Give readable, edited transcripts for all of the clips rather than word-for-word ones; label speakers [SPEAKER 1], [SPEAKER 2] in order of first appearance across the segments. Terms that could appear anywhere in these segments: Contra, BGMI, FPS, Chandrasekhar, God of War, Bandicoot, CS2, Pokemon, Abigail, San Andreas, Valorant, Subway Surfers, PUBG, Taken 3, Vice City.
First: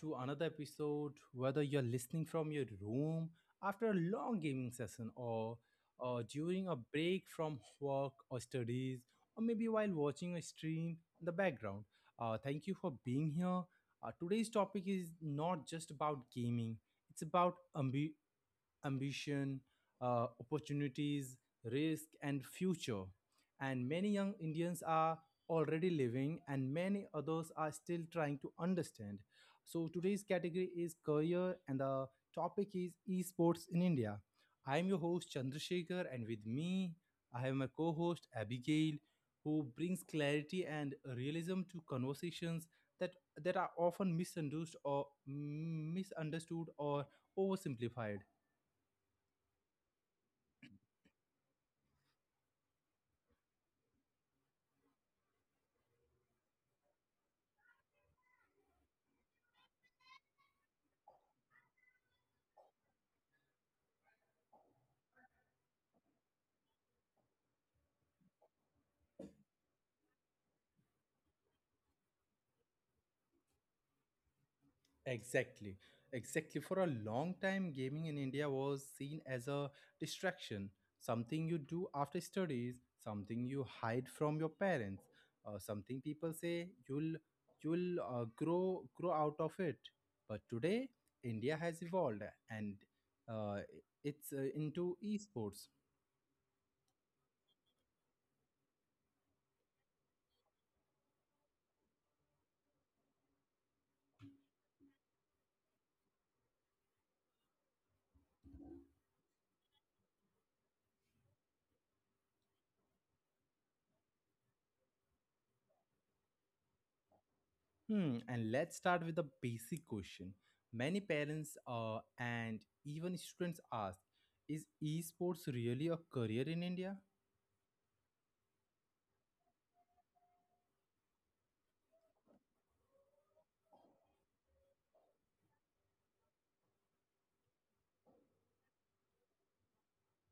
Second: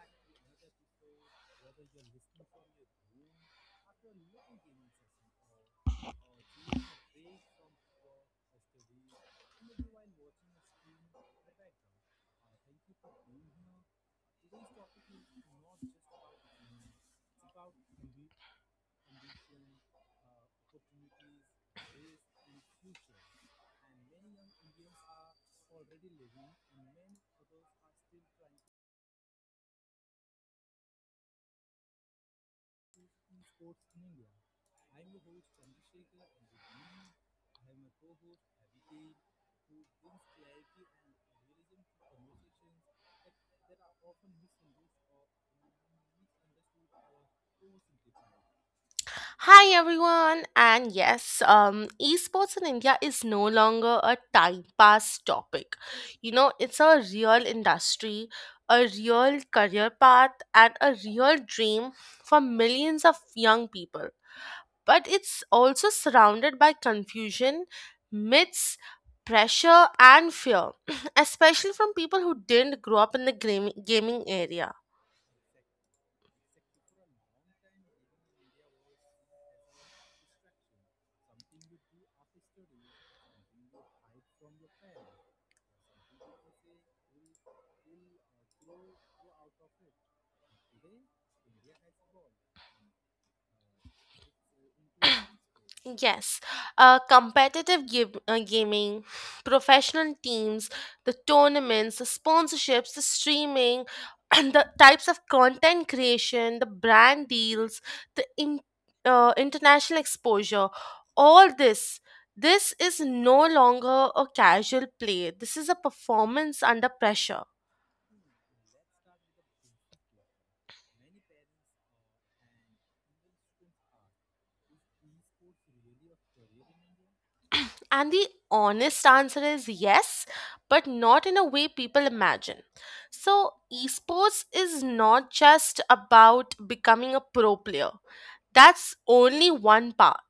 [SPEAKER 1] to another episode. Whether you're listening from your room after a long gaming session, or during a break from work or studies, or maybe while watching a stream in the background, thank you for being here. Today's topic is not just about gaming, it's about ambition, opportunities, risk, and future. And many young Indians are already living, and many others are still trying to understand. So, today's category is career, and the topic is esports in India. I am your host Chandrasekhar, and with me, I have my co host Abigail, who brings clarity and realism to conversations that, that are often misunderstood or oversimplified.
[SPEAKER 2] Hi everyone, and yes, esports in India is no longer a time pass topic. You know, it's a real industry, a real career path, and a real dream for millions of young people. But it's also surrounded by confusion, myths, pressure, and fear, especially from people who didn't grow up in the gaming area.
[SPEAKER 1] Exactly. Exactly. For a long time, gaming in India was seen as a distraction, something you do after studies, something you hide from your parents, something people say you'll grow out of it. But today, India has evolved and uh, it's into esports.
[SPEAKER 2] Yes, gaming, professional teams, the tournaments, the sponsorships, the streaming, and the types of content creation, the brand deals, the in- international exposure, all this. This is no longer a casual play. This is a performance under pressure.
[SPEAKER 1] And let's start with the basic question. Many parents and even students ask, is esports really a career in India?
[SPEAKER 2] And the honest answer is yes, but not in a way people imagine. So, esports is not just about becoming a pro player, that's only one path.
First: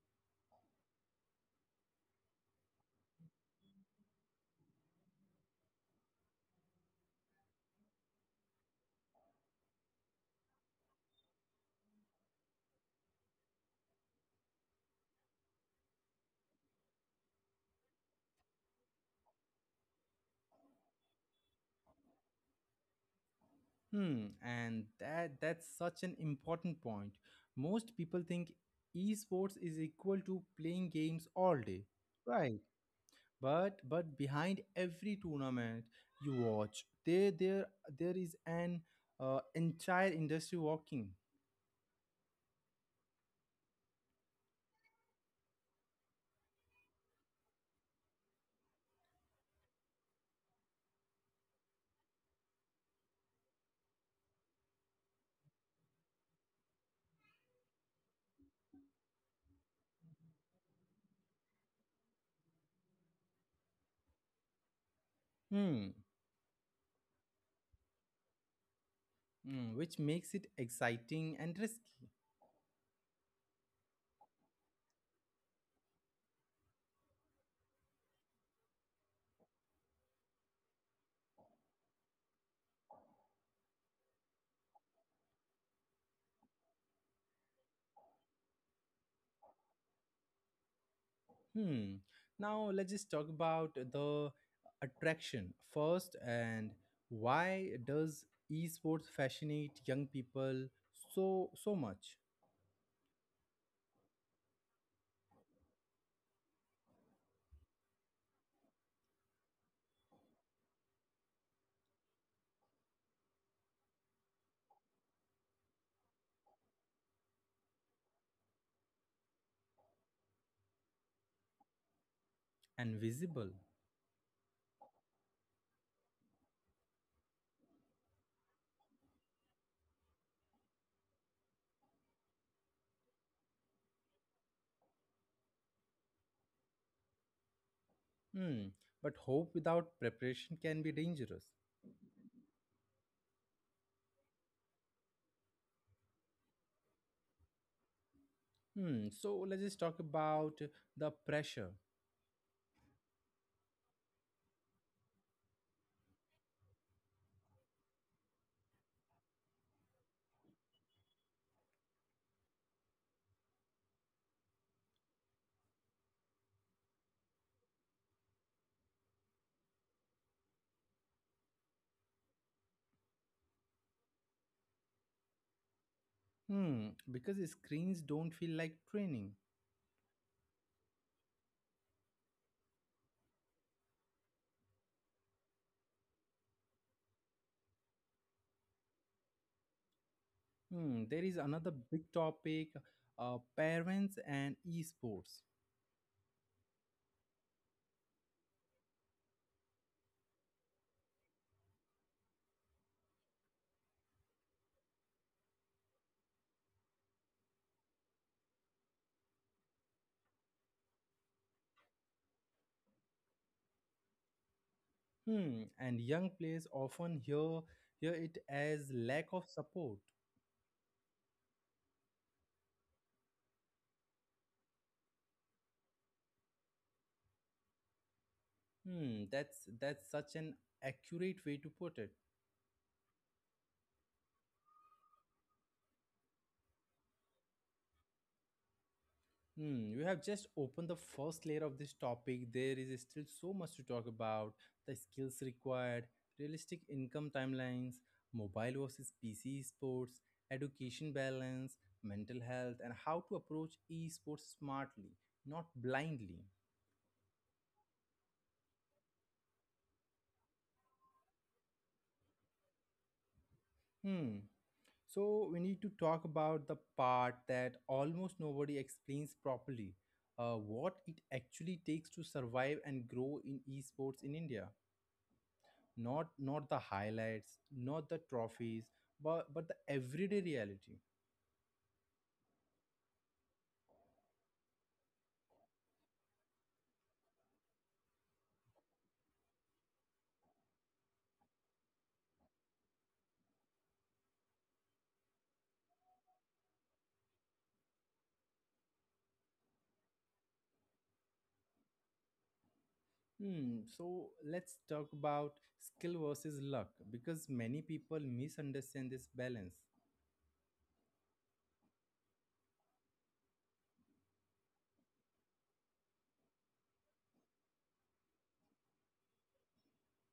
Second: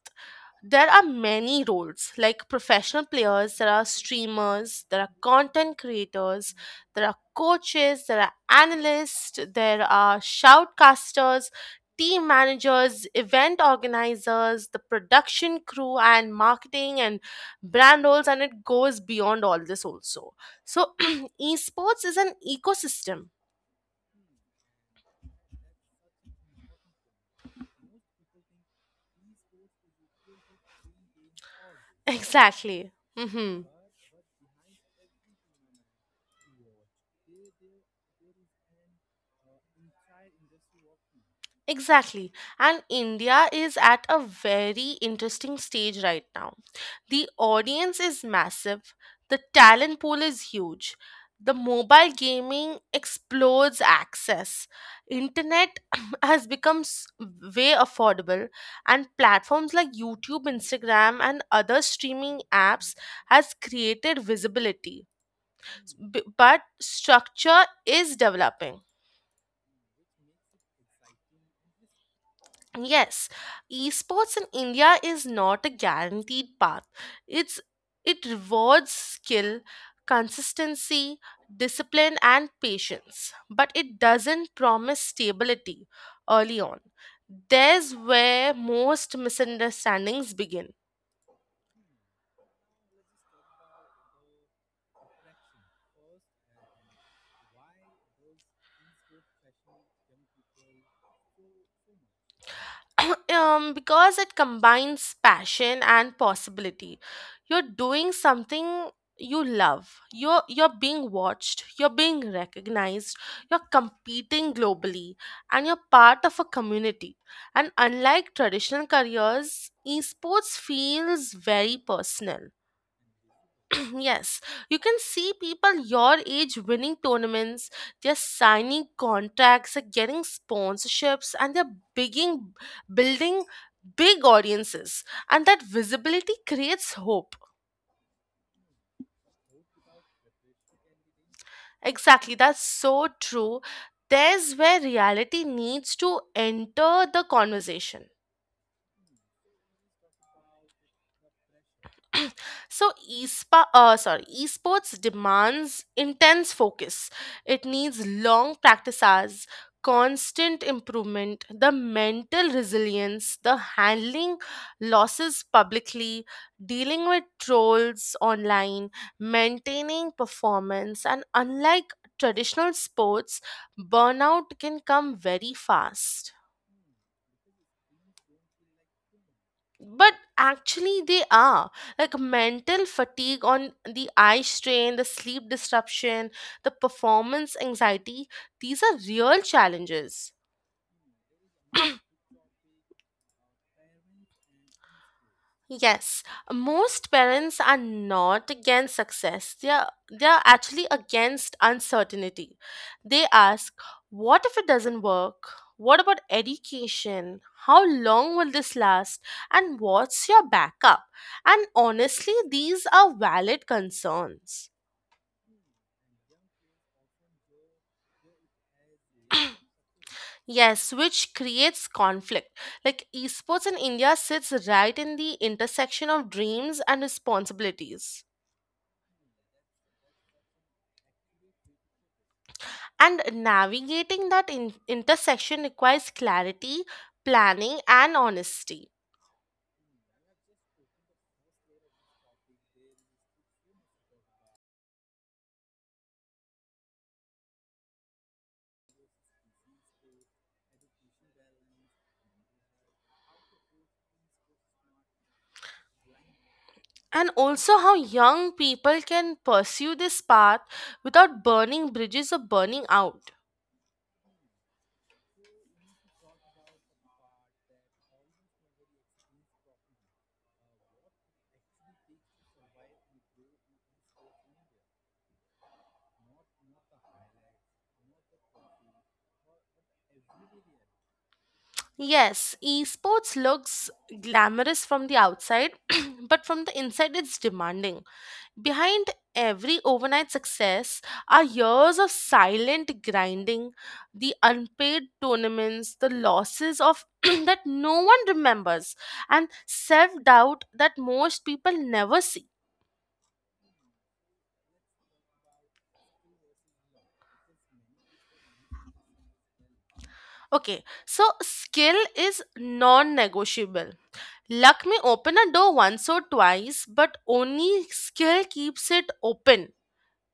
[SPEAKER 2] There are many roles like professional players, there are streamers, there are content creators, there are coaches, there are analysts, there are shoutcasters, team managers, event organizers, the production crew, and marketing and brand roles, and it goes beyond all this also. So, esports is an ecosystem.
[SPEAKER 1] And that's such an important point. Most people think esports is equal to playing games all day. Right.
[SPEAKER 2] Exactly. Hmm.
[SPEAKER 1] But behind every tournament you watch, there is an entire industry working.
[SPEAKER 2] Exactly. And India is at a very interesting stage right now. The audience is massive, the talent pool is huge. The mobile gaming explodes access. Internet has become way affordable, and platforms like YouTube, Instagram and other streaming apps has created visibility.
[SPEAKER 1] Hmm.
[SPEAKER 2] But structure is developing.
[SPEAKER 1] Which makes it exciting and risky.
[SPEAKER 2] Yes, esports in India is not a guaranteed path. It's it rewards skill, consistency, discipline and patience, but it doesn't promise stability early on. There's where most misunderstandings begin.
[SPEAKER 1] Hmm. Now let's just talk about the attraction first and why does esports fascinate young people so much
[SPEAKER 2] Because it combines passion and possibility. You're doing something you love. You're being watched. You're being recognized. You're competing globally, and you're part of a community. And unlike traditional careers, esports feels very personal.
[SPEAKER 1] and visible?
[SPEAKER 2] Yes, you can see people your age winning tournaments, they're signing contracts, they're getting sponsorships, and building big audiences. And that visibility creates hope.
[SPEAKER 1] Hmm. But hope without preparation can be dangerous.
[SPEAKER 2] Exactly, that's so true. There's where reality needs to enter the conversation.
[SPEAKER 1] Hmm. So let's just talk about the pressure.
[SPEAKER 2] So esports demands intense focus. It needs long practice hours, constant improvement, the mental resilience, the handling losses publicly, dealing with trolls online, maintaining performance, and unlike traditional sports, burnout can come very fast.
[SPEAKER 1] Hmm. Because screens don't feel like training.
[SPEAKER 2] But actually they are, like, mental fatigue on the eye strain, the sleep disruption, the performance anxiety, these are real challenges.
[SPEAKER 1] Hmm. There is another big topic, parents and esports.
[SPEAKER 2] Yes, most parents are not against success, they are actually against uncertainty. They ask, what if it doesn't work, what about education, how long will this last, and what's your backup? And honestly these are valid concerns.
[SPEAKER 1] And young players often hear it as lack of support.
[SPEAKER 2] Yes, which creates conflict. Like esports in India sits right in the intersection of dreams and responsibilities.
[SPEAKER 1] That's such an accurate way to put it.
[SPEAKER 2] And navigating that intersection requires clarity, planning, and honesty.
[SPEAKER 1] You have just opened the first layer of this topic. There is still so much to talk about: the skills required, realistic income timelines, mobile versus PC sports, education balance, mental health, and how to approach esports smartly, not blindly.
[SPEAKER 2] And also, how young people can pursue this path without burning bridges or burning out.
[SPEAKER 1] Hmm. So we need to talk about the part that almost nobody explains properly, what it actually takes to survive and grow in esports in India. Not the highlights, not the trophies, but the everyday reality.
[SPEAKER 2] Yes, esports looks glamorous from the outside, but from the inside, it's demanding. Behind every overnight success are years of silent grinding, the unpaid tournaments, the losses of that no one remembers, and self doubt that most people never see.
[SPEAKER 1] Hmm. So let's talk about skill versus luck because many people misunderstand this balance.
[SPEAKER 2] Okay, so skill is non negotiable. Luck may open a door once or twice, but only skill keeps it open.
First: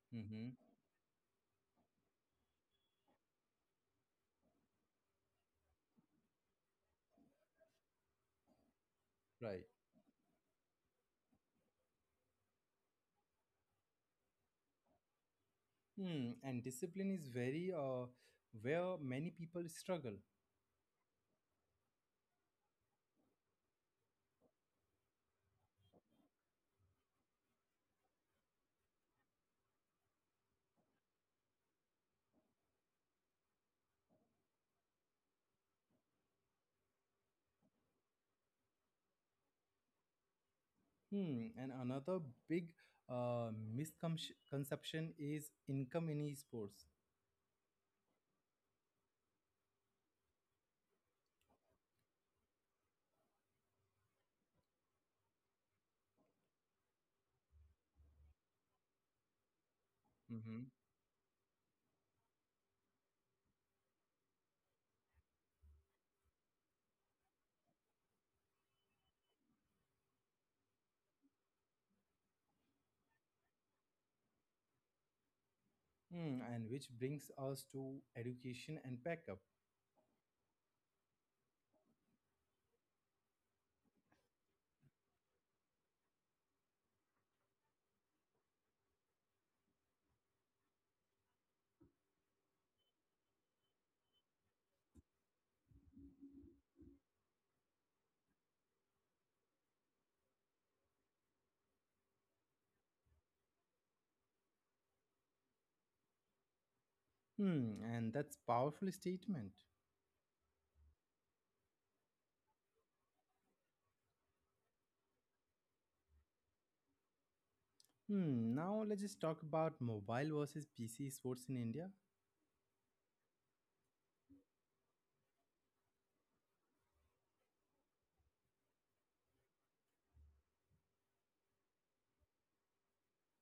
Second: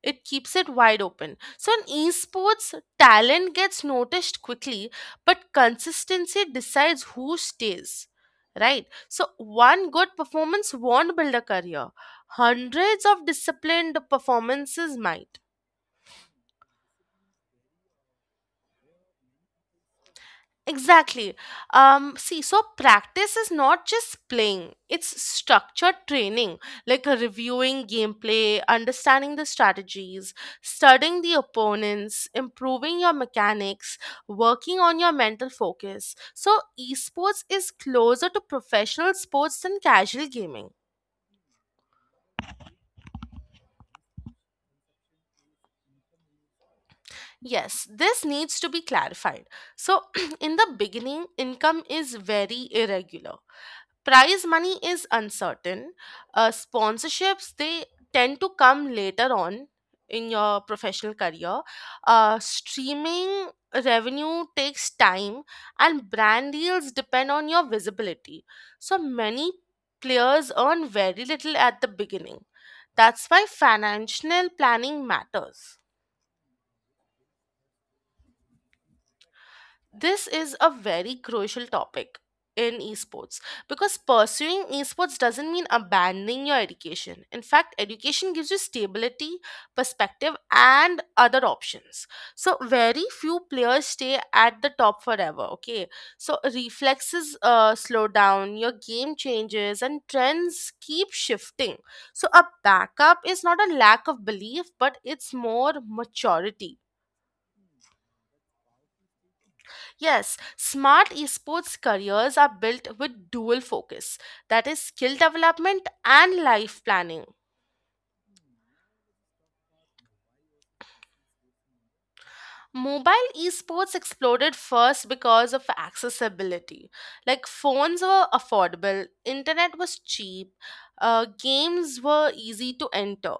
[SPEAKER 2] It keeps
[SPEAKER 1] Mm-hmm.
[SPEAKER 2] it wide open. So in esports, talent gets noticed quickly, but consistency decides who stays. Right? So
[SPEAKER 1] Right.
[SPEAKER 2] one good performance won't build a career. Hundreds of disciplined performances might.
[SPEAKER 1] Hmm. And discipline is very where many people struggle.
[SPEAKER 2] Exactly. See, so practice is not just playing, it's structured training, like reviewing gameplay, understanding the strategies, studying the opponents, improving your mechanics, working on your mental focus. So, esports is closer to professional sports than casual gaming.
[SPEAKER 1] Hmm. And another big uh, misconception is income in esports.
[SPEAKER 2] Yes, this needs to be clarified. So, in the beginning, income is very irregular. Prize money is uncertain. Sponsorships, they tend to come later on in your
[SPEAKER 1] Mm-hmm.
[SPEAKER 2] professional career. Streaming revenue takes time, and brand deals depend on your visibility. So many players earn very little at the beginning. That's why financial planning matters.
[SPEAKER 1] Hmm. And which brings us to education and backup.
[SPEAKER 2] This is a very crucial topic in esports because pursuing esports doesn't mean abandoning your education. In fact, education gives you stability, perspective, and other options. So, very few players stay at the top forever, okay? So, reflexes slow down, your game changes, and trends keep shifting. So, a backup is not a lack of belief, but it's more maturity.
[SPEAKER 1] Hmm. And that's powerful statement.
[SPEAKER 2] Yes, smart esports careers are built with dual focus, that is, skill development and life planning.
[SPEAKER 1] Hmm. Now let's just talk about mobile versus PC sports in India.
[SPEAKER 2] Mobile esports exploded first because of accessibility. Like phones were affordable, internet was cheap, games were easy to enter.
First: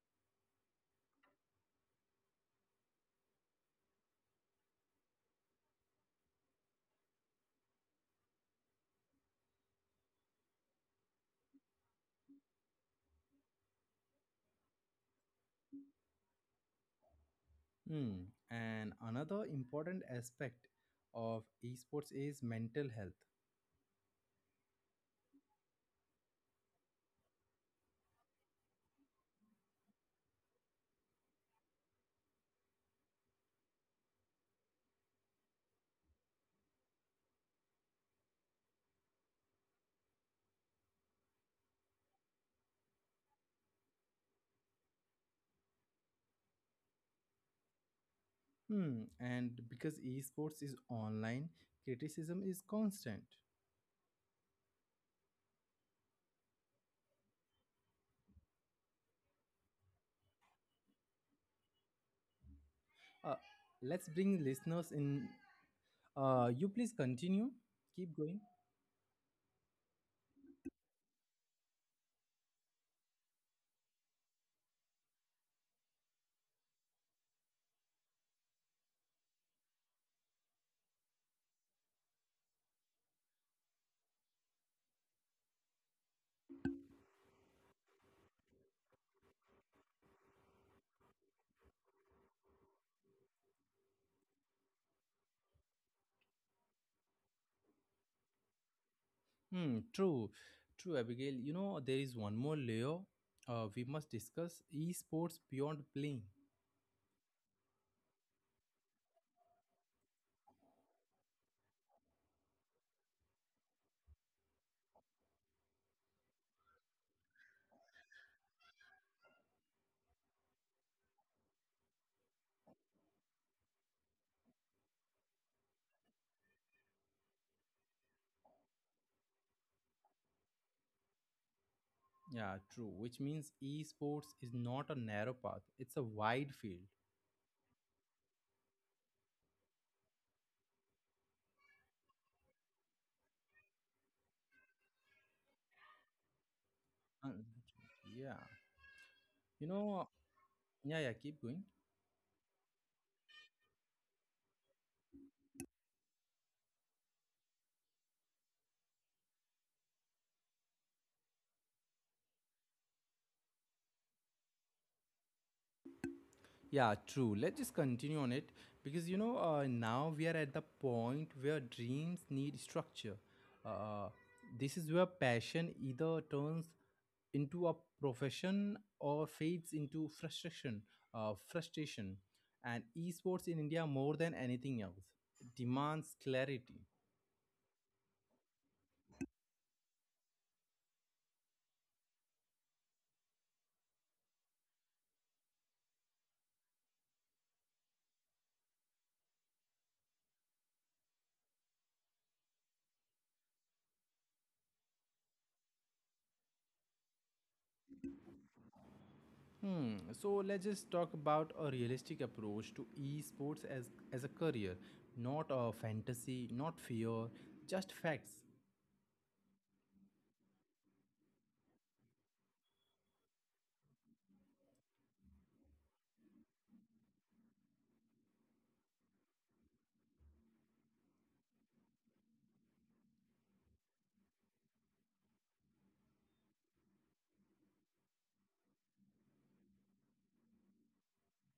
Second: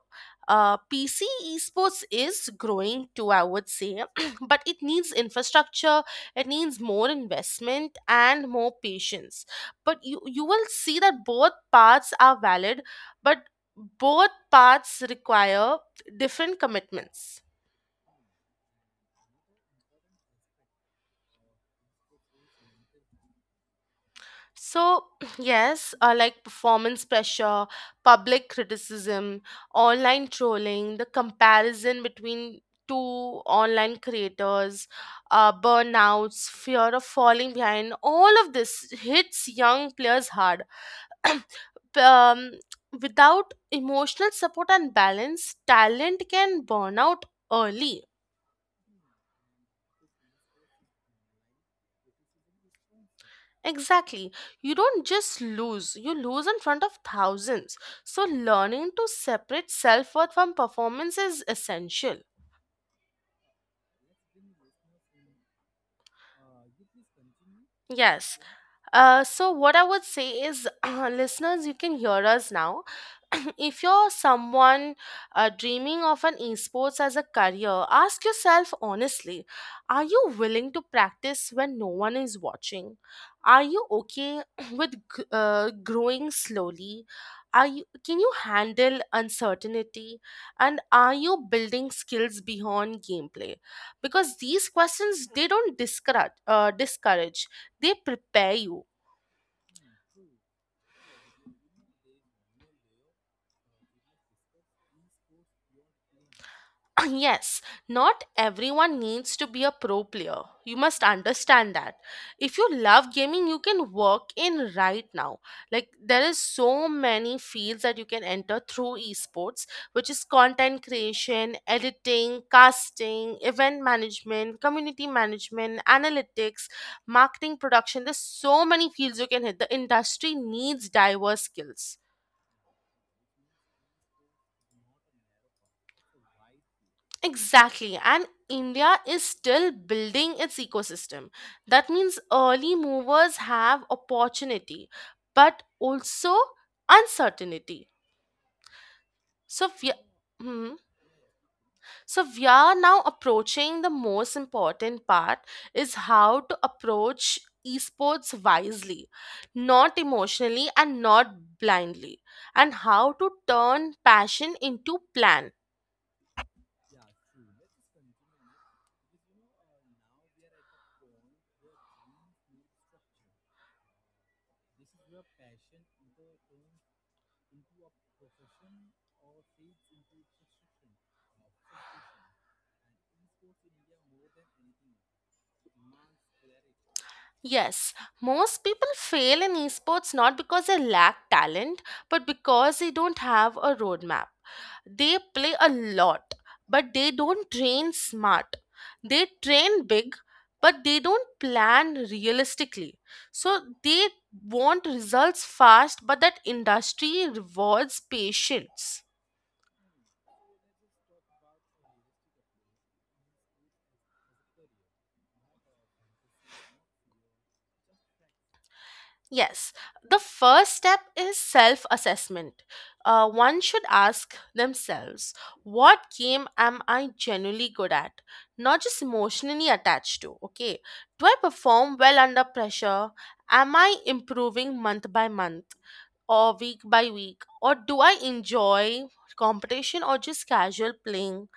[SPEAKER 2] PC esports is growing too, I would say, but it needs infrastructure, it needs more investment and more patience. But you will see that both paths are valid, but both paths require different commitments.
[SPEAKER 1] Hmm. And another important aspect of esports is mental health.
[SPEAKER 2] So, yes, like performance pressure, public criticism, online trolling, the comparison between two online creators, burnouts, fear of falling behind, all of this hits young players hard. P- um, Without emotional support and balance, talent can burn out early.
[SPEAKER 1] Hmm. And because esports is online, criticism is constant.
[SPEAKER 2] Exactly. You don't just lose, you lose in front of thousands. So, learning to separate self worth from performance is essential.
[SPEAKER 1] Uh, let's bring listeners in. You please continue. Keep going.
[SPEAKER 2] Yes. So what I would say is, listeners, you can hear us now. If you're someone dreaming of an esports as a career, ask yourself honestly: Are you willing to practice when no one is watching? Are you okay with growing slowly? Are you Can you handle uncertainty? And are you building skills beyond gameplay? Because these questions, they don't discourage, discourage, they prepare you.
[SPEAKER 1] Hmm. True. True, Abigail. You know there is one more layer. We must discuss esports beyond playing.
[SPEAKER 2] Yes, not everyone needs to be a pro player. You must understand that. If you love gaming, you can work in right now. Like there is so many fields that you can enter through esports, which is content creation, editing, casting, event management, community management, analytics, marketing production. There's so many fields you can hit. The industry needs diverse skills.
[SPEAKER 1] Yeah, true. Which means esports is not a narrow path. It's a wide field.
[SPEAKER 2] Exactly. And India is still building its ecosystem. That means early movers have opportunity, but also
[SPEAKER 1] Uh,
[SPEAKER 2] uncertainty.
[SPEAKER 1] yeah. You
[SPEAKER 2] So we
[SPEAKER 1] know.
[SPEAKER 2] Hmm.
[SPEAKER 1] Yeah. Yeah. Keep going.
[SPEAKER 2] So we are now approaching the most important part, is how to approach esports wisely, not emotionally and not blindly, and how to turn passion into plan.
[SPEAKER 1] Yeah, true. Let's just continue on it because now we are at the point where dreams need structure. Uh, this is where passion either turns into a profession or fades into frustration. And esports in India more than anything else demands clarity.
[SPEAKER 2] Yes, most people fail in esports not because they lack talent, but because they don't have a roadmap. They play a lot, but they don't train smart. They train big, but they don't plan realistically. So they want results fast, but that industry rewards patience.
[SPEAKER 1] Hmm, So let's just talk about a realistic approach to esports as a career, not a fantasy, not fear, just facts.
[SPEAKER 2] Yes, the first step is self assessment. One should ask themselves, what game am I genuinely good at? Not just emotionally attached to, okay? Do I perform well under pressure? Am I improving month by month or week by week? Or do I enjoy competition or just casual playing?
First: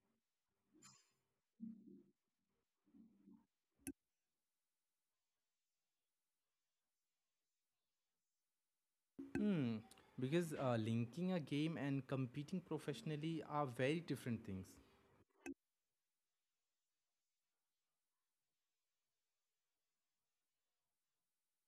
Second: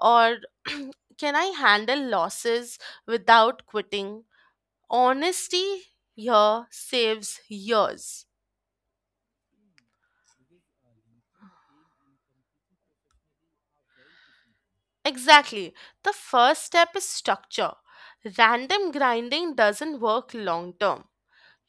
[SPEAKER 2] Or can I handle losses without quitting? Honesty here saves years.
[SPEAKER 1] Hmm, because linking a game and competing professionally are very different things.
[SPEAKER 2] Exactly. The first step is structure. Random grinding doesn't work long term.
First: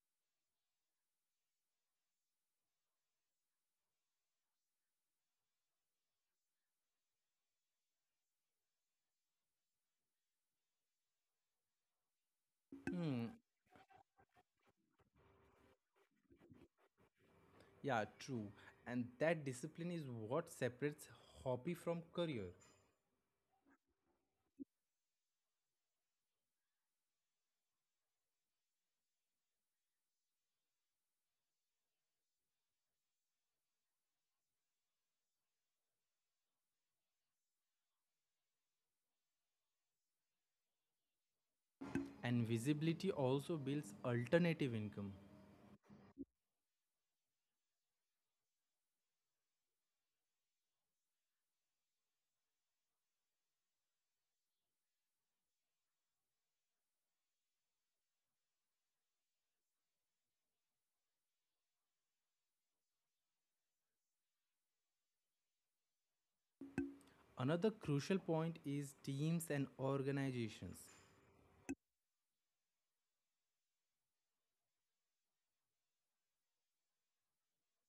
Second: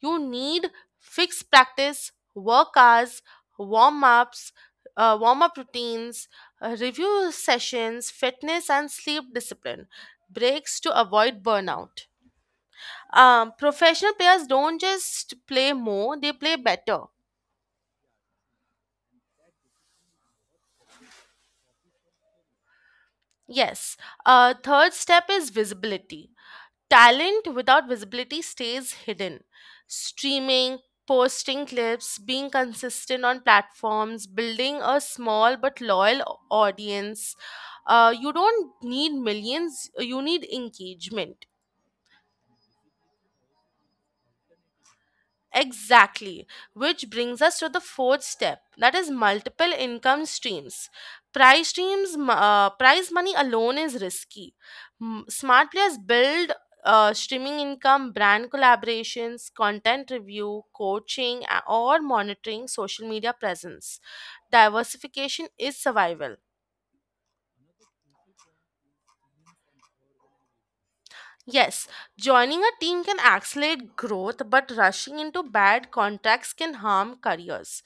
[SPEAKER 2] You need fixed practice, work hours, warm ups, warm up routines, review sessions, fitness and sleep discipline, breaks to avoid burnout. Professional players don't just play more, they play better.
[SPEAKER 1] Yeah, true. And that discipline is what separates hobby from career.
[SPEAKER 2] Yes. Third step is visibility. Talent without visibility stays hidden. Streaming, posting clips, being consistent on platforms, building a small but loyal audience. You don't need millions, you need engagement.
[SPEAKER 1] And visibility also builds alternative income.
[SPEAKER 2] Exactly, which brings us to the fourth step, that is multiple income streams. Prize money alone is risky. Smart players build streaming income, brand collaborations, content review, coaching, or monitoring social media presence. Diversification is survival.
[SPEAKER 1] Another crucial point is teams and organizations.
[SPEAKER 2] Yes, joining a team can accelerate growth, but rushing into bad contracts can harm careers.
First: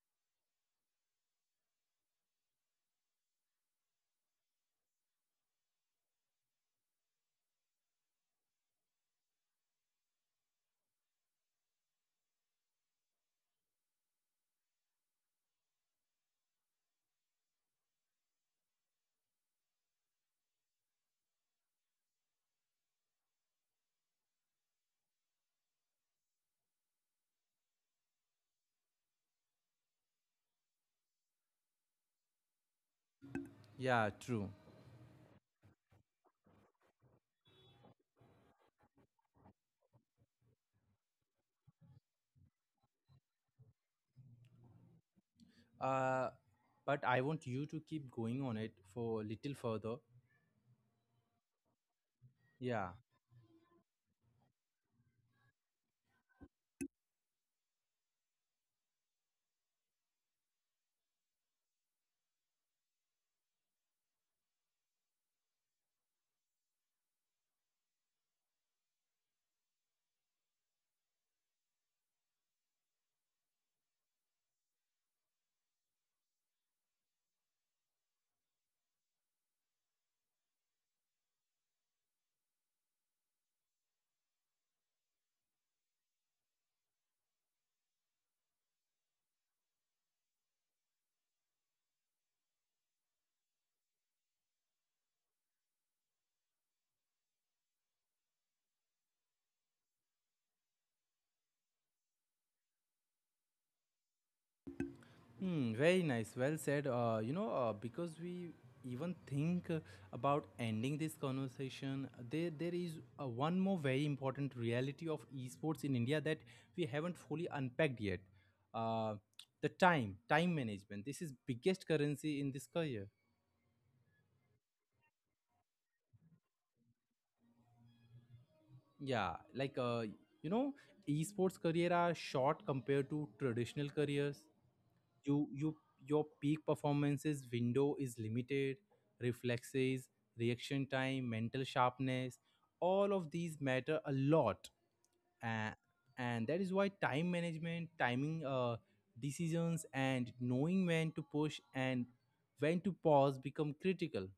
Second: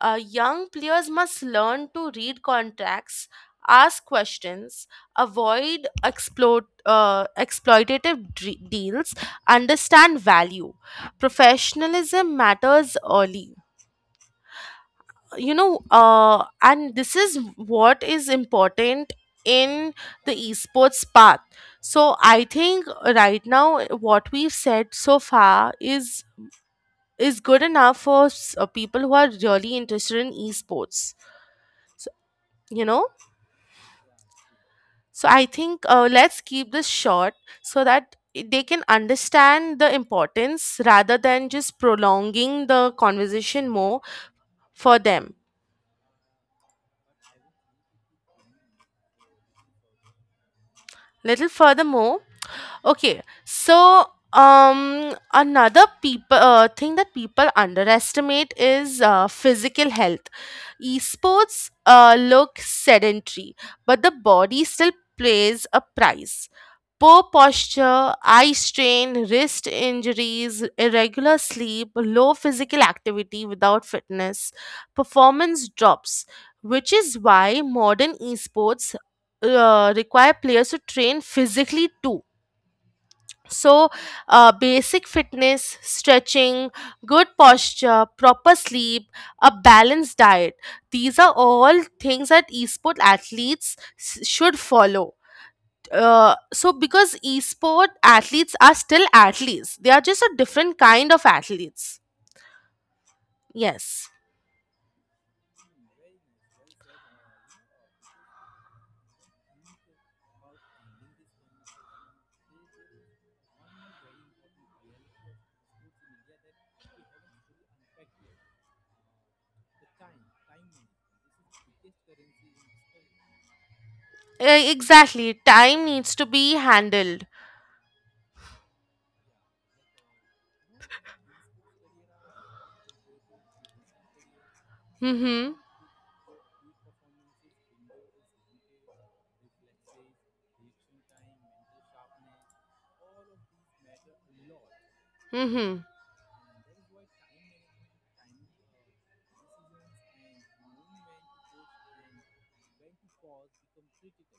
[SPEAKER 2] Young players must learn to read contracts, ask questions, exploitative deals, understand value. Professionalism matters early. You know, and this is what is important in the esports path. So I think right now, what we've said so far is good enough for people who are really interested in esports. So, you know,
[SPEAKER 1] Yeah, true.
[SPEAKER 2] so I think, let's keep this short so that they can understand the importance rather than just prolonging the conversation more for them.
[SPEAKER 1] Uh, but I want you to keep going on it for a little further.
[SPEAKER 2] Little furthermore.
[SPEAKER 1] Yeah.
[SPEAKER 2] Okay, so another people thing that people underestimate is physical health. Esports look sedentary, but the body still plays a price. Poor posture, eye strain, wrist injuries, irregular sleep, low physical activity without fitness, performance drops, which is why modern esports require players to train physically too. So, basic fitness, stretching, good posture, proper sleep, a balanced diet. These are all things that esport athletes should follow. So, because esport athletes are still athletes, they are just a different kind of athletes. Yes.
[SPEAKER 1] Very nice. Well said. Because we even think about ending this conversation, there is one more very important reality of esports in India that we haven't fully unpacked yet. Uh, the time management. This is biggest currency in this career.
[SPEAKER 2] Exactly. Time needs to be handled.
[SPEAKER 1] Yeah, like you know, esports career are short compared to traditional careers. you
[SPEAKER 2] Mm
[SPEAKER 1] you your peak performances window is limited. Reflexes, reaction time, mental sharpness, all of these matter a lot.
[SPEAKER 2] hmm.
[SPEAKER 1] and,
[SPEAKER 2] Mm
[SPEAKER 1] and that is why time management, timing decisions, and knowing when to push and when to pause become critical.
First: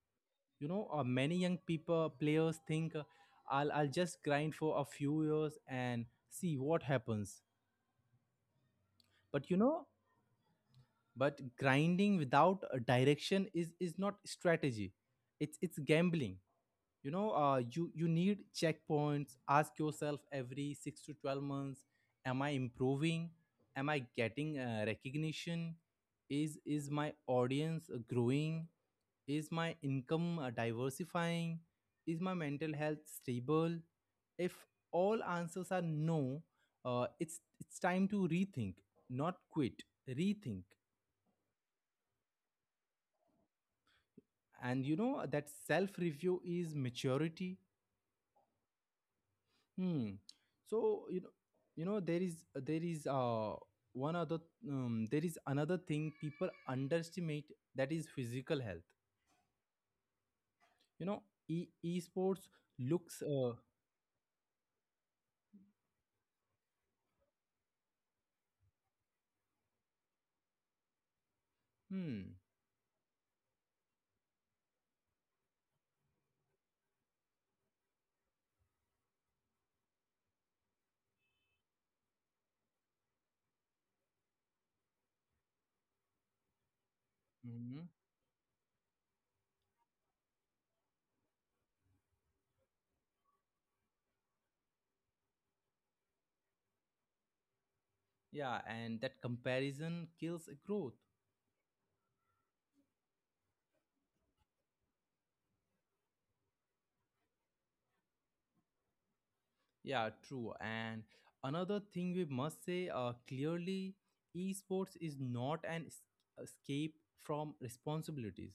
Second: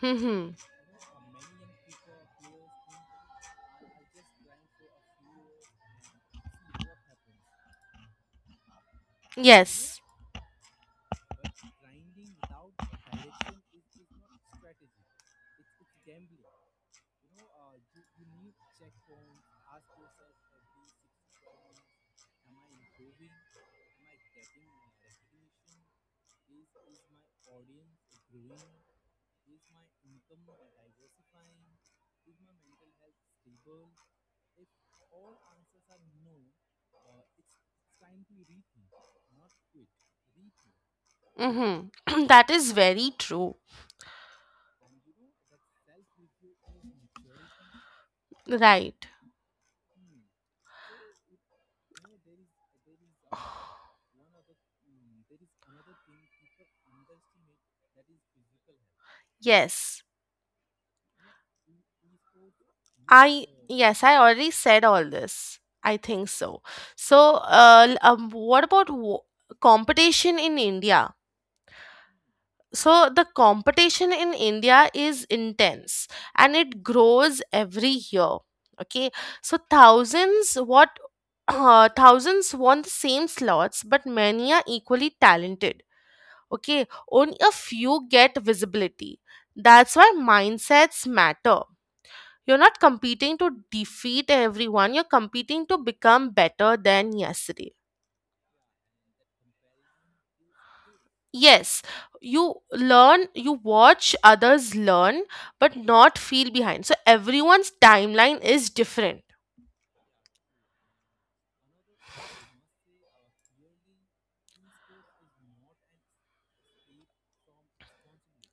[SPEAKER 2] hmm. Mm hmm.
[SPEAKER 1] Many young people players think, I'll just grind for a few years and see what happens. but you know
[SPEAKER 2] Yes.
[SPEAKER 1] but grinding without a direction is not strategy, it's gambling. You need checkpoints. Ask yourself every 6 to 12 months: Am I improving? Am I getting recognition? Is my audience growing? Is my income diversifying? Is my mental health stable? If all answers are no, it's time to rethink. Not quit. Rethink.
[SPEAKER 2] Mm hmm. That is very true.
[SPEAKER 1] And you know that self review is maturity.
[SPEAKER 2] Right.
[SPEAKER 1] Hmm. So you know there is there is uh one other there is another thing people underestimate, that is physical health.
[SPEAKER 2] Yes.
[SPEAKER 1] You know e- esports looks
[SPEAKER 2] I already said all this, I think. So. So, what about competition in India?
[SPEAKER 1] hmm.
[SPEAKER 2] So the competition in India is intense and it grows every year. Okay, so thousands what thousands want the same slots, but many are equally talented. Okay, only a
[SPEAKER 1] Mhm.
[SPEAKER 2] few get visibility. That's why mindsets matter. You're not competing to defeat everyone, you're competing to become better than yesterday.
[SPEAKER 1] Yeah, and that comparison kills growth.
[SPEAKER 2] Yes, you learn, you watch others learn, but not feel behind. So everyone's timeline is different.
[SPEAKER 1] Yeah, true. And another thing we must say clearly, esports is not an escape from responsibilities.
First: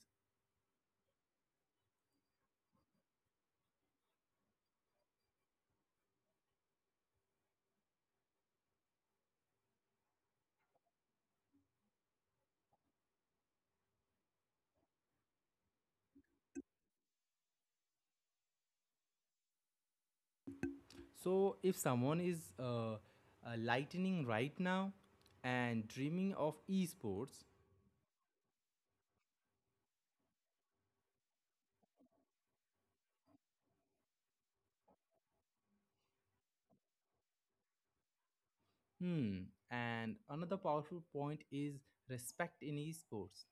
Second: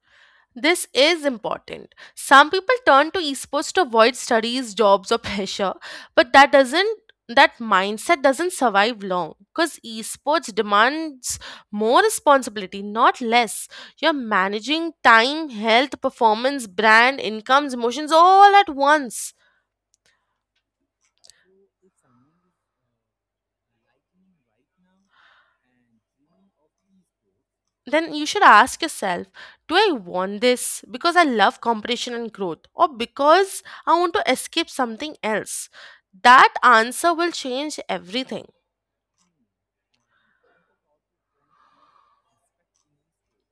[SPEAKER 2] This is important. Some people turn to esports to avoid studies, jobs, or pressure, but that mindset doesn't survive long because esports demands more responsibility, not less. You're managing time, health, performance, brand, incomes, emotions all at once.
[SPEAKER 1] So, if someone is lightning right now and dreaming of esports,
[SPEAKER 2] Then you should ask yourself, do I want this because I love competition and growth, or because I want to escape something else? That answer will change everything.
[SPEAKER 1] hmm, and another powerful point is respect in esports.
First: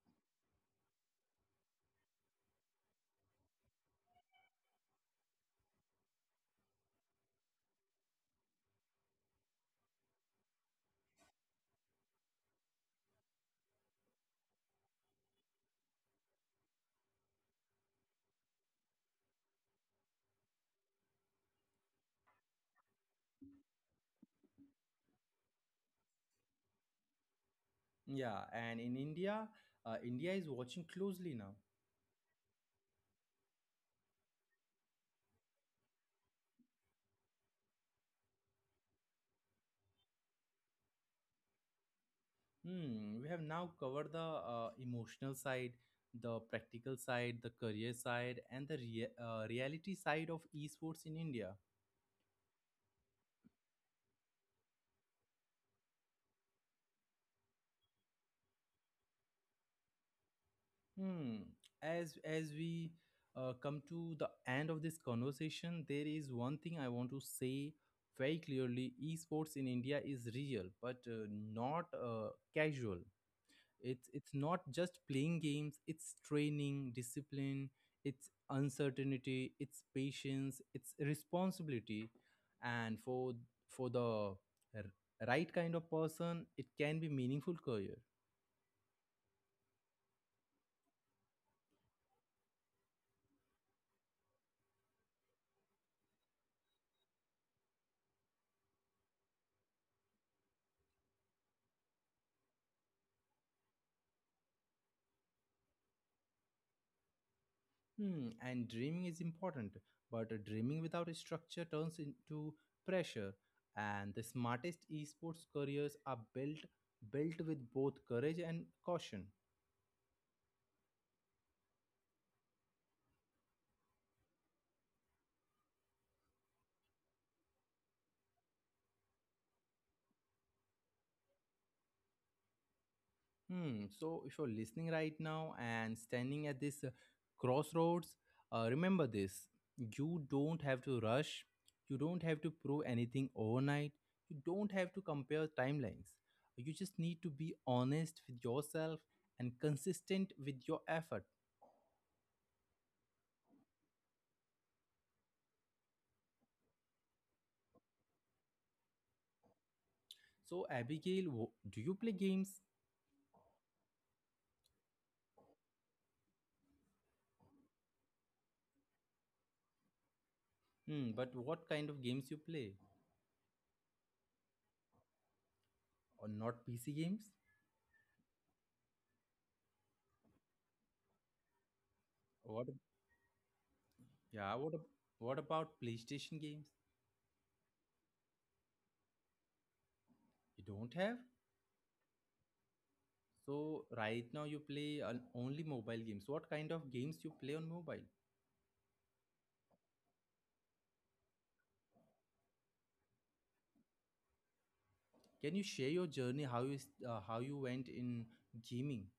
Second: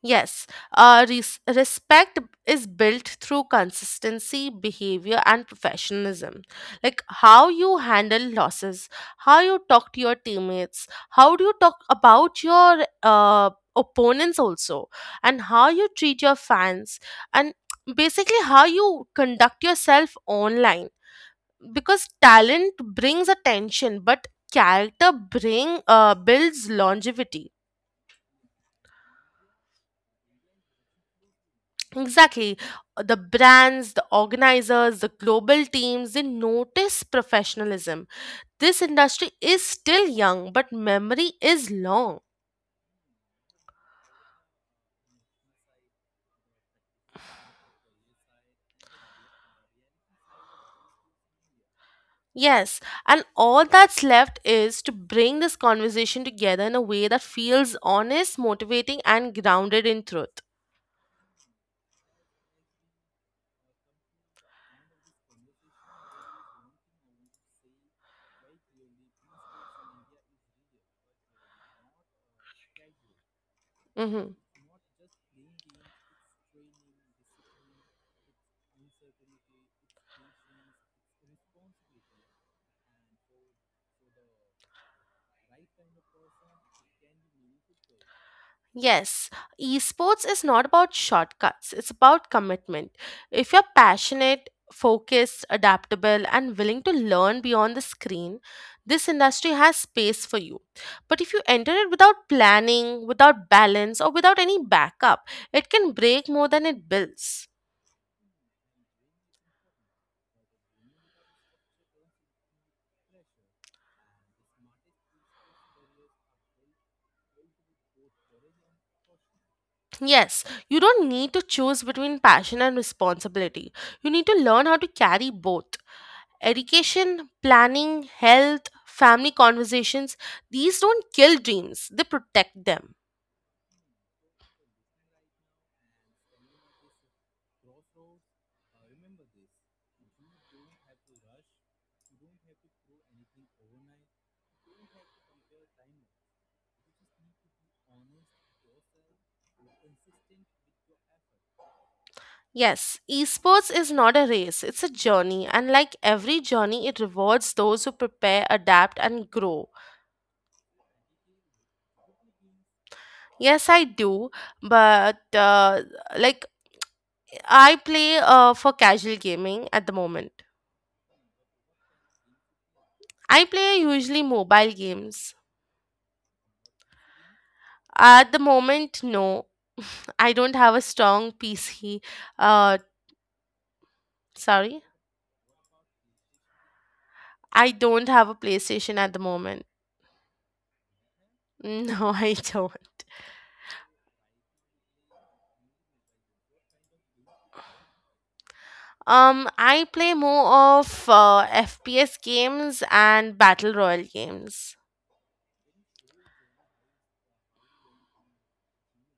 [SPEAKER 2] Yes, respect is built through consistency, behavior, and professionalism. Like how you handle losses, how you talk to your teammates, how do you talk about your opponents also, and how you treat your fans, and basically how you conduct yourself online. Because talent brings attention, but character bring builds longevity.
[SPEAKER 1] Yeah, and in India, India is watching closely now.
[SPEAKER 2] Exactly. The brands, the organizers, the global teams, they notice professionalism. This industry is still young, but memory is long.
[SPEAKER 1] We have now covered the emotional side, the practical side, the career side, and the reality side of esports in India.
[SPEAKER 2] Yes, and all that's left is to bring this conversation together in a way that feels honest, motivating, and grounded in truth.
[SPEAKER 1] Hmm. As we come to the end of this conversation, there is one thing I want to say very clearly: esports in India is real, but not casual. It's
[SPEAKER 2] Hmm.
[SPEAKER 1] it's not just playing games. It's training, discipline, it's uncertainty, it's patience, it's responsibility, and for the r- right kind of person, it can be meaningful career.
[SPEAKER 2] Yes, esports is not about shortcuts, it's about commitment. If you're passionate, focused, adaptable, and willing to learn beyond the screen, this industry has space for you. But if you enter it without planning, without balance, or without any backup, it can break more than it builds.
[SPEAKER 1] And dreaming is important, but dreaming without a structure turns into pressure. And the smartest esports careers are built with both courage and caution.
[SPEAKER 2] Yes, you don't need to choose between passion and responsibility. You need to learn how to carry both. Education, planning, health, family conversations, these don't kill dreams, they protect them.
[SPEAKER 1] Hmm. So if you're listening right now and standing at this crossroads, remember this: you don't have to rush, you don't have to prove anything overnight, you don't have to compare timelines. You just need to be honest with yourself and consistent with your effort.
[SPEAKER 2] Yes, esports is not a race, it's a journey, and like every journey, it rewards those who prepare, adapt, and grow.
[SPEAKER 1] So, Abigail, do you play games?
[SPEAKER 2] Yes, I do, but like I play for casual gaming at the moment.
[SPEAKER 1] But what kind of games you play?
[SPEAKER 2] I play usually mobile games.
[SPEAKER 1] Or not PC games?
[SPEAKER 2] At the moment, no. I don't have a strong PC.
[SPEAKER 1] What?
[SPEAKER 2] Uh,
[SPEAKER 1] Yeah. What?
[SPEAKER 2] Sorry.
[SPEAKER 1] What about PlayStation games?
[SPEAKER 2] I don't have a PlayStation at the moment.
[SPEAKER 1] You don't have.
[SPEAKER 2] No, I don't.
[SPEAKER 1] So right now you play on only mobile games. What kind of games you play on mobile?
[SPEAKER 2] I play more of FPS games and battle royale games.
[SPEAKER 1] Can you share your journey? How you went in gaming?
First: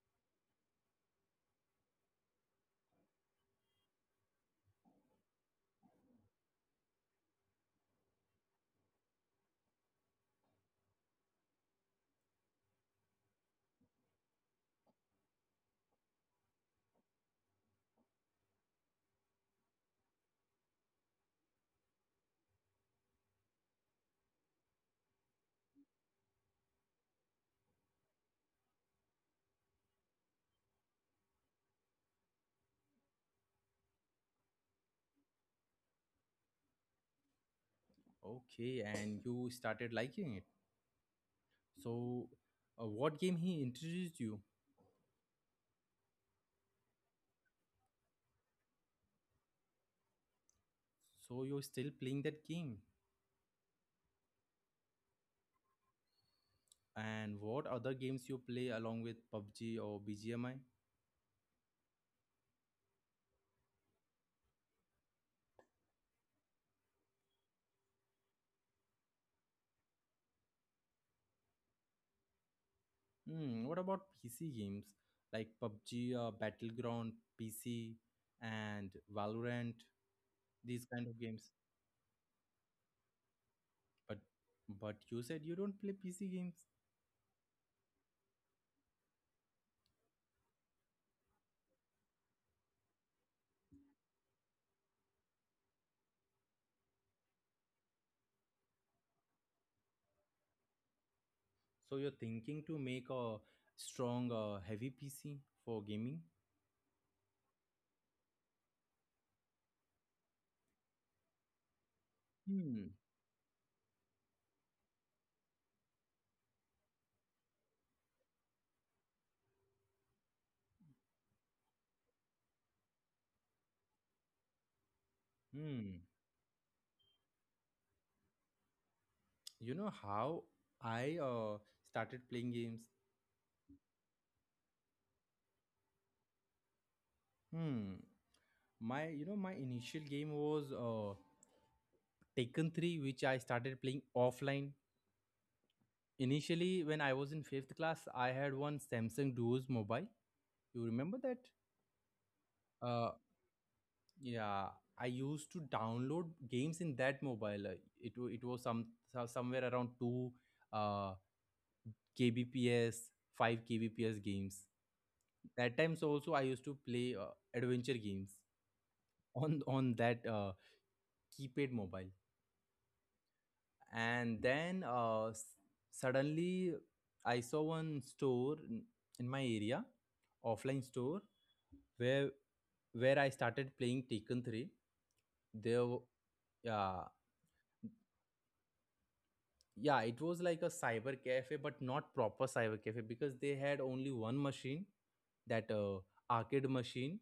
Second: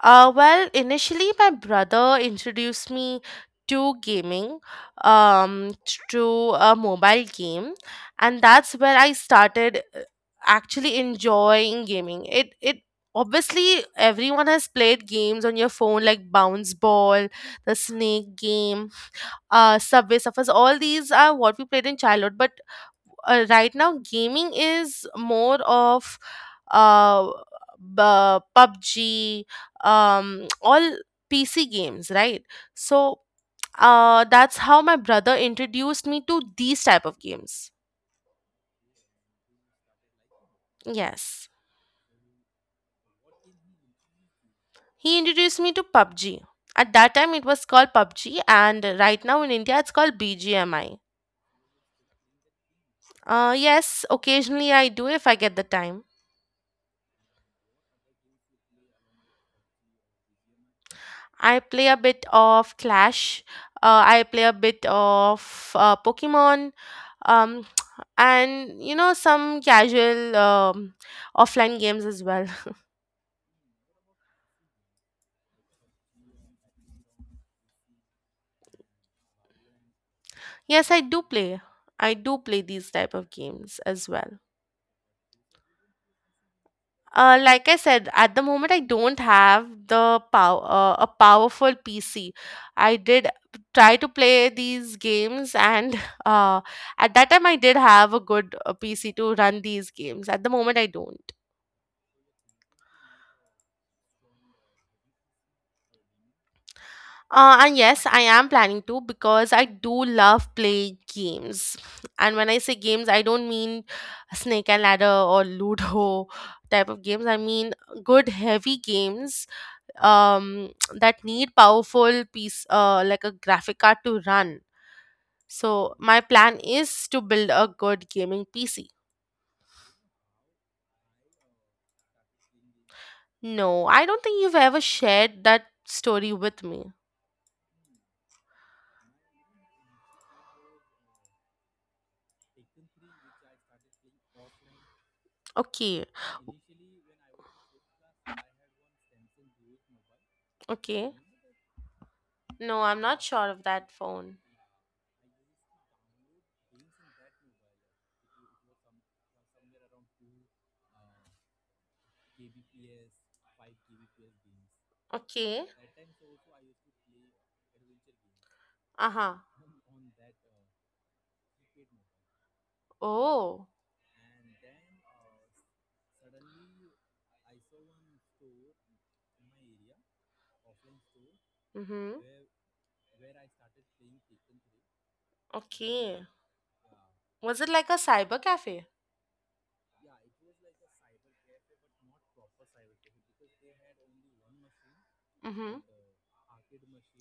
[SPEAKER 2] Well, initially, my brother introduced me to gaming, um, to a mobile game, and that's where I started actually enjoying gaming. It obviously, everyone has played games on your phone like bounce ball, the snake game, Subway Surfers. All these are what we played in childhood, but right now gaming is more of uh, PUBG, all PC games, right? So that's how my brother introduced me to these type of games.
[SPEAKER 1] Okay, and you started liking it.
[SPEAKER 2] Yes,
[SPEAKER 1] So, what game he introduced you?
[SPEAKER 2] he introduced me to PUBG. At that time it was called PUBG and right now in India it's called BGMI.
[SPEAKER 1] So you're still playing that game?
[SPEAKER 2] Yes, occasionally I do if I get the time.
[SPEAKER 1] And what other games you play along with PUBG or BGMI?
[SPEAKER 2] I play a bit of Clash, I play a bit of Pokemon, um and you know, some casual offline games as well.
[SPEAKER 1] What about PC games like PUBG, Battleground, PC, and Valorant? These
[SPEAKER 2] Yes, I
[SPEAKER 1] kind of
[SPEAKER 2] do
[SPEAKER 1] games.
[SPEAKER 2] play. I do play these type of games as
[SPEAKER 1] But
[SPEAKER 2] well.
[SPEAKER 1] but you said you don't play PC games,
[SPEAKER 2] Like I said, at the moment I don't have the a powerful PC. I did try to play these games, and uh, at that time I did have a good PC to run these games. At the moment I don't.
[SPEAKER 1] so you're thinking to make a strong, heavy PC for gaming.
[SPEAKER 2] And yes, I am planning to because I do love playing games. And when I say
[SPEAKER 1] Hmm.
[SPEAKER 2] games, I don't mean Snake and Ladder or Ludo type of games. I mean good heavy games, that need powerful piece, like a graphic card to run. So
[SPEAKER 1] Hmm.
[SPEAKER 2] my plan is to build a good gaming PC.
[SPEAKER 1] You know how I started playing games.
[SPEAKER 2] No, I don't think you've ever shared that story with me.
[SPEAKER 1] Hmm. My you know my initial game was Taken 3, which I started playing offline.
[SPEAKER 2] Okay,
[SPEAKER 1] Initially, when I was in fifth class, I had one Samsung Duos mobile. You
[SPEAKER 2] okay.
[SPEAKER 1] remember that?
[SPEAKER 2] No, I'm
[SPEAKER 1] Uh,
[SPEAKER 2] not sure of that phone.
[SPEAKER 1] yeah, I used to download games in that mobile. It it was some somewhere around two uh, kbps, five kbps games.
[SPEAKER 2] Okay.
[SPEAKER 1] That times also I used to play adventure games
[SPEAKER 2] Uh-huh.
[SPEAKER 1] on that keypad mobile.
[SPEAKER 2] Oh.
[SPEAKER 1] And then suddenly I saw one store in my area, offline store,
[SPEAKER 2] Mm-hmm.
[SPEAKER 1] where where I started playing Taken 3. there w-
[SPEAKER 2] Okay.
[SPEAKER 1] yeah,
[SPEAKER 2] Was it like a cyber cafe?
[SPEAKER 1] yeah, it was like a cyber cafe but not proper cyber cafe because they had only one machine, that
[SPEAKER 2] Mm-hmm.
[SPEAKER 1] arcade machine,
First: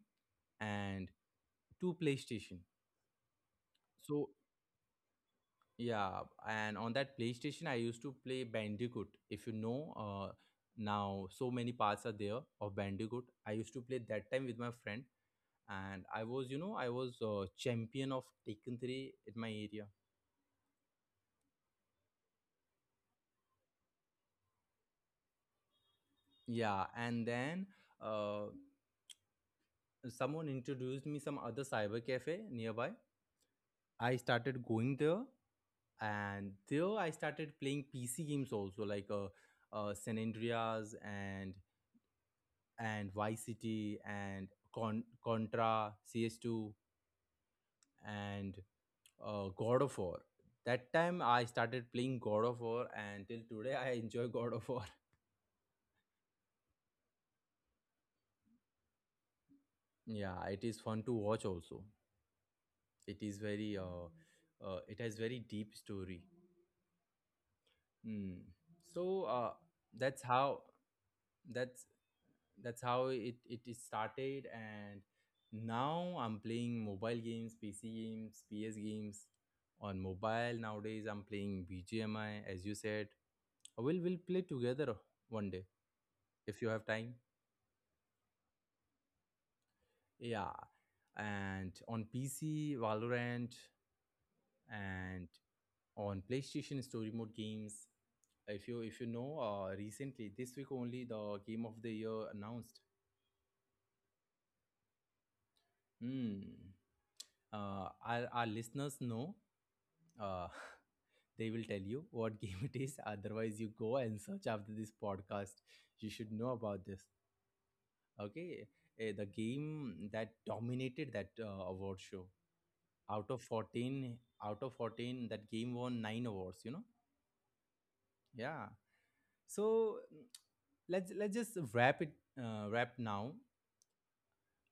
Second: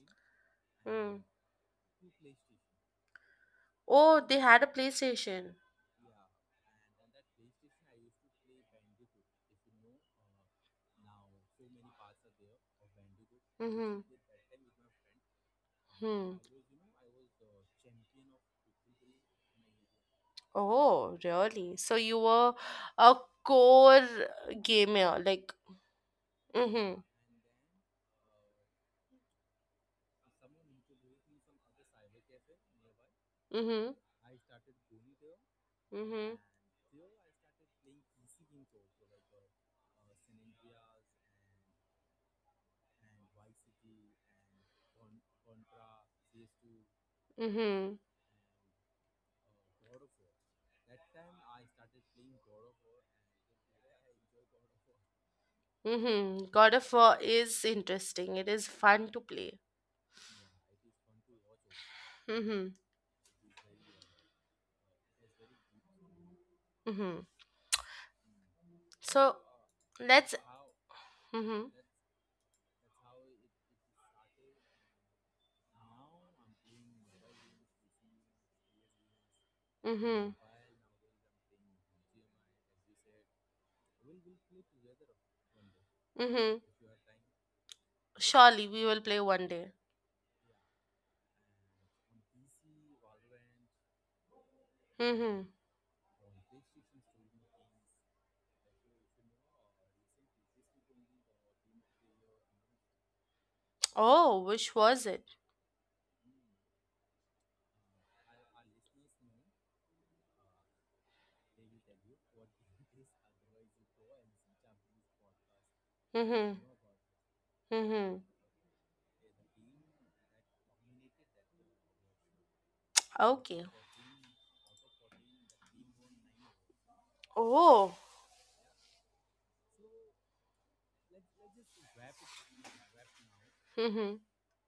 [SPEAKER 1] and
[SPEAKER 2] Mm.
[SPEAKER 1] two playstation.
[SPEAKER 2] Oh,
[SPEAKER 1] so
[SPEAKER 2] they had a PlayStation.
[SPEAKER 1] Yeah, and on that PlayStation, I used to play Bandicoot. If you know, now so many parts are there of Bandicoot. I used to play
[SPEAKER 2] Mm-hmm.
[SPEAKER 1] that time with my friend, and I
[SPEAKER 2] Hmm.
[SPEAKER 1] was, you know, I was uh, champion of Taken 3 in my area.
[SPEAKER 2] Oh, really? So you were a core gamer, like,
[SPEAKER 1] Yeah,
[SPEAKER 2] mm-hmm.
[SPEAKER 1] and then uh, someone introduced me some other cyber cafe nearby.
[SPEAKER 2] Mm-hmm.
[SPEAKER 1] I started going there,
[SPEAKER 2] Mm-hmm.
[SPEAKER 1] and there I started playing PC games also, like San Andreas and Vice City and Contra, CS2,
[SPEAKER 2] Mm-hmm.
[SPEAKER 1] and God of War. That time I started playing God of War, and till today I enjoy God of War.
[SPEAKER 2] Mm-hmm. God of War is interesting. It is fun to play.
[SPEAKER 1] Yeah, it is fun to watch also.
[SPEAKER 2] Mm-hmm.
[SPEAKER 1] It has very deep story.
[SPEAKER 2] Mm-hmm.
[SPEAKER 1] Hmm. So
[SPEAKER 2] So
[SPEAKER 1] uh, that's
[SPEAKER 2] let's.
[SPEAKER 1] how.
[SPEAKER 2] Mhm.
[SPEAKER 1] that's that's how it is started. And now I'm playing mobile games, PC games, PS games. On
[SPEAKER 2] Mhm.
[SPEAKER 1] mobile nowadays I'm playing BGMI, as you said, we'll play together one day if
[SPEAKER 2] Mhm.
[SPEAKER 1] you have time.
[SPEAKER 2] Surely we will play one day.
[SPEAKER 1] Yeah. And on PC, Valorant, and
[SPEAKER 2] Mhm.
[SPEAKER 1] on playstation, story mode games. If you know, recently this week only, the game of the year announced.
[SPEAKER 2] Oh, which was it?
[SPEAKER 1] Hmm uh, our, our listeners know, uh, they will tell you what game it is. Otherwise, you go and search after this podcast. You should know
[SPEAKER 2] Mhm.
[SPEAKER 1] about this.
[SPEAKER 2] Mhm.
[SPEAKER 1] Okay, the game that dominated that award show, out of
[SPEAKER 2] Okay.
[SPEAKER 1] 14, out of 14, that game won 9 awards,
[SPEAKER 2] Oh.
[SPEAKER 1] Yeah. So, let's just wrap it. Wrap now.
[SPEAKER 2] Mhm.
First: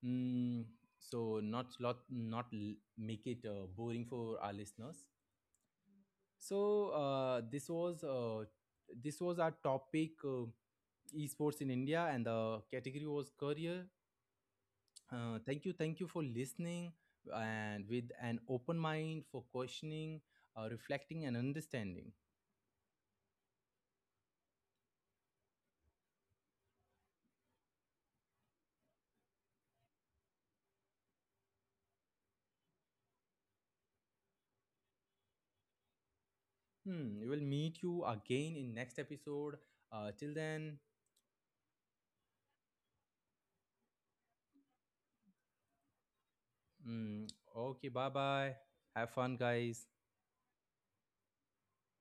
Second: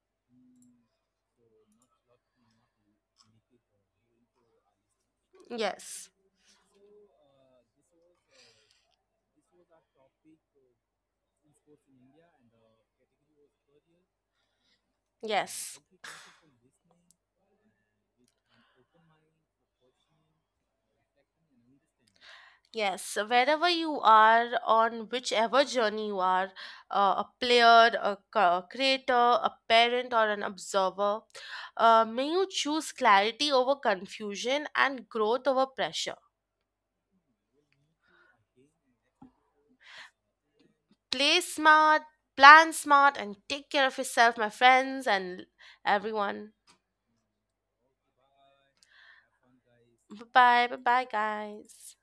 [SPEAKER 1] mm, so, not lot not l- make it boring for our listeners.
[SPEAKER 2] Yes.
[SPEAKER 1] So, this was our topic, esports in India, and the category was career. Thank you
[SPEAKER 2] Yes.
[SPEAKER 1] thank you for listening, and with an open mind for questioning, reflecting, and understanding.
[SPEAKER 2] Yes, so wherever you are, on whichever journey you are, a player, a, creator, a parent, or an observer, may you choose clarity over confusion and growth over pressure.
[SPEAKER 1] We will meet you again in next episode. Till then.
[SPEAKER 2] Play smart, plan smart, and take care of yourself, my friends, and everyone.
[SPEAKER 1] mm, okay, bye bye. Have fun, guys.
[SPEAKER 2] Bye bye, bye bye, guys.